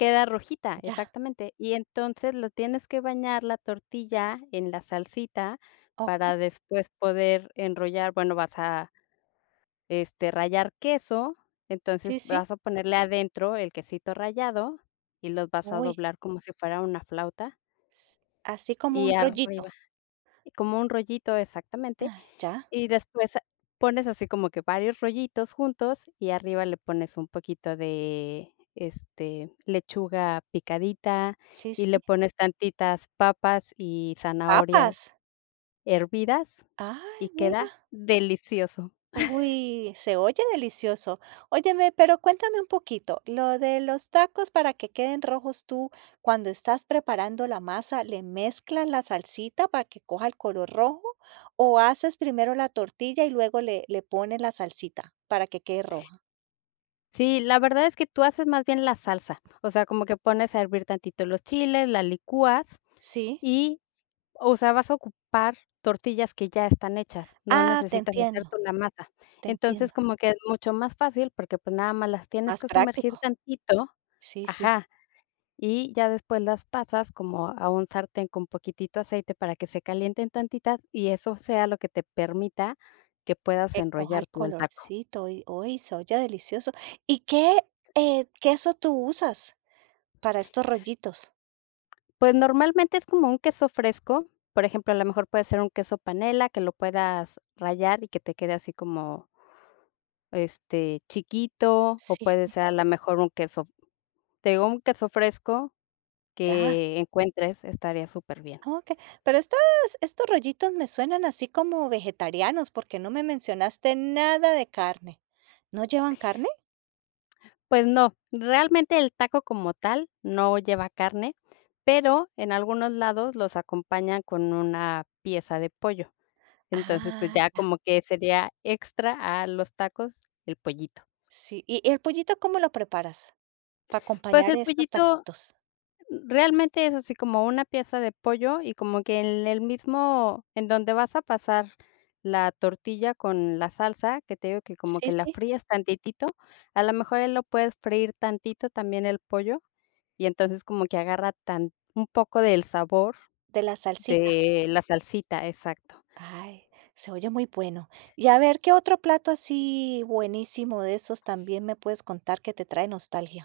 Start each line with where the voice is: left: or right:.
left: Queda rojita,
right: Ya.
left: exactamente. Y entonces lo tienes que bañar la tortilla en la salsita
right: Okey.
left: para después poder enrollar, bueno, vas a, este, rallar queso, entonces
right: Sí, sí.
left: vas a ponerle adentro el quesito rallado y los vas a
right: Uy.
left: doblar como si fuera una flauta.
right: S así, como
left: Y
right: un
left: arriba
right: rollito.
left: Como un rollito exactamente.
right: Ay, ya.
left: Y después pones así como que varios rollitos juntos y arriba le pones un poquito de, este, lechuga picadita
right: Sí,
left: y le
right: sí.
left: pones tantitas papas y zanahorias
right: ¿Papas?
left: hervidas y
right: Ay,
left: queda
right: mira.
left: delicioso.
right: Uy. Se oye delicioso. Óyeme, pero cuéntame un poquito, lo de los tacos para que queden rojos, tú, cuando estás preparando la masa, ¿le mezclas la salsita para que coja el color rojo?, o, ¿haces primero la tortilla y luego le le pones la salsita, para que quede roja?
left: Sí, la verdad es que tú haces más bien la salsa, o sea, como que pones a hervir tantito los chiles, la licuas
right: Sí.
left: y, o sea, vas a ocupar tortillas que ya están hechas, no
right: Ah, te
left: necesitas hacerte
right: entiendo,
left: una masa.
right: te
left: Entonces,
right: entiendo.
left: como que es mucho más fácil, porque, pues, nada más las tienes
right: Más
left: que sumergir
right: práctico.
left: tantito
right: Sí, sí.
left: Ajá, y ya después las pasas como a un sartén con poquitito aceite para que se calienten tantitas y eso sea lo que te permita que puedas
right: Que coja
left: enrollar
right: el
left: tú el taco.
right: colorcito, uy uy, se oye delicioso. ¿Y qué, eh, queso tú usas para estos rollitos?
left: Pues normalmente es como un queso fresco, por ejemplo, a lo mejor puede ser un queso panela que lo puedas rallar y que te quede así como este, chiquito o
right: Sí,
left: puede
right: sí.
left: ser a la mejor un queso, te digo un queso fresco
right: Ya.
left: que encuentres, estaría súper bien.
right: Okey, pero estos estos rollitos me suenan así como vegetarianos, porque no me mencionaste nada de carne. ¿No llevan carne?
left: Pues no, realmente el taco como tal no lleva carne, pero en algunos lados los acompañan con una pieza de pollo. Entonces, pues
right: Ah.
left: ya
right: Ya.
left: como que sería extra a los tacos, el pollito.
right: Sí. ¿Y y el pollito cómo lo preparas, para
left: Pues
right: acompañar
left: el
right: estos
left: pollito
right: taquitos?
left: realmente es así como una pieza de pollo y como que en el mismo en donde vas a pasar la tortilla con la salsa, que te digo que como que
right: Sí,
left: la
right: sí.
left: fríes tantitito, a lo mejor, eh, lo puedes freír tantito también el pollo y entonces como que agarra tan un poco del sabor
right: De la salsita.
left: de la salsita, exacto.
right: Ay, se oye muy bueno. Y a ver, ¿qué otro plato así buenísimo de esos también me puedes contar que te trae nostalgia?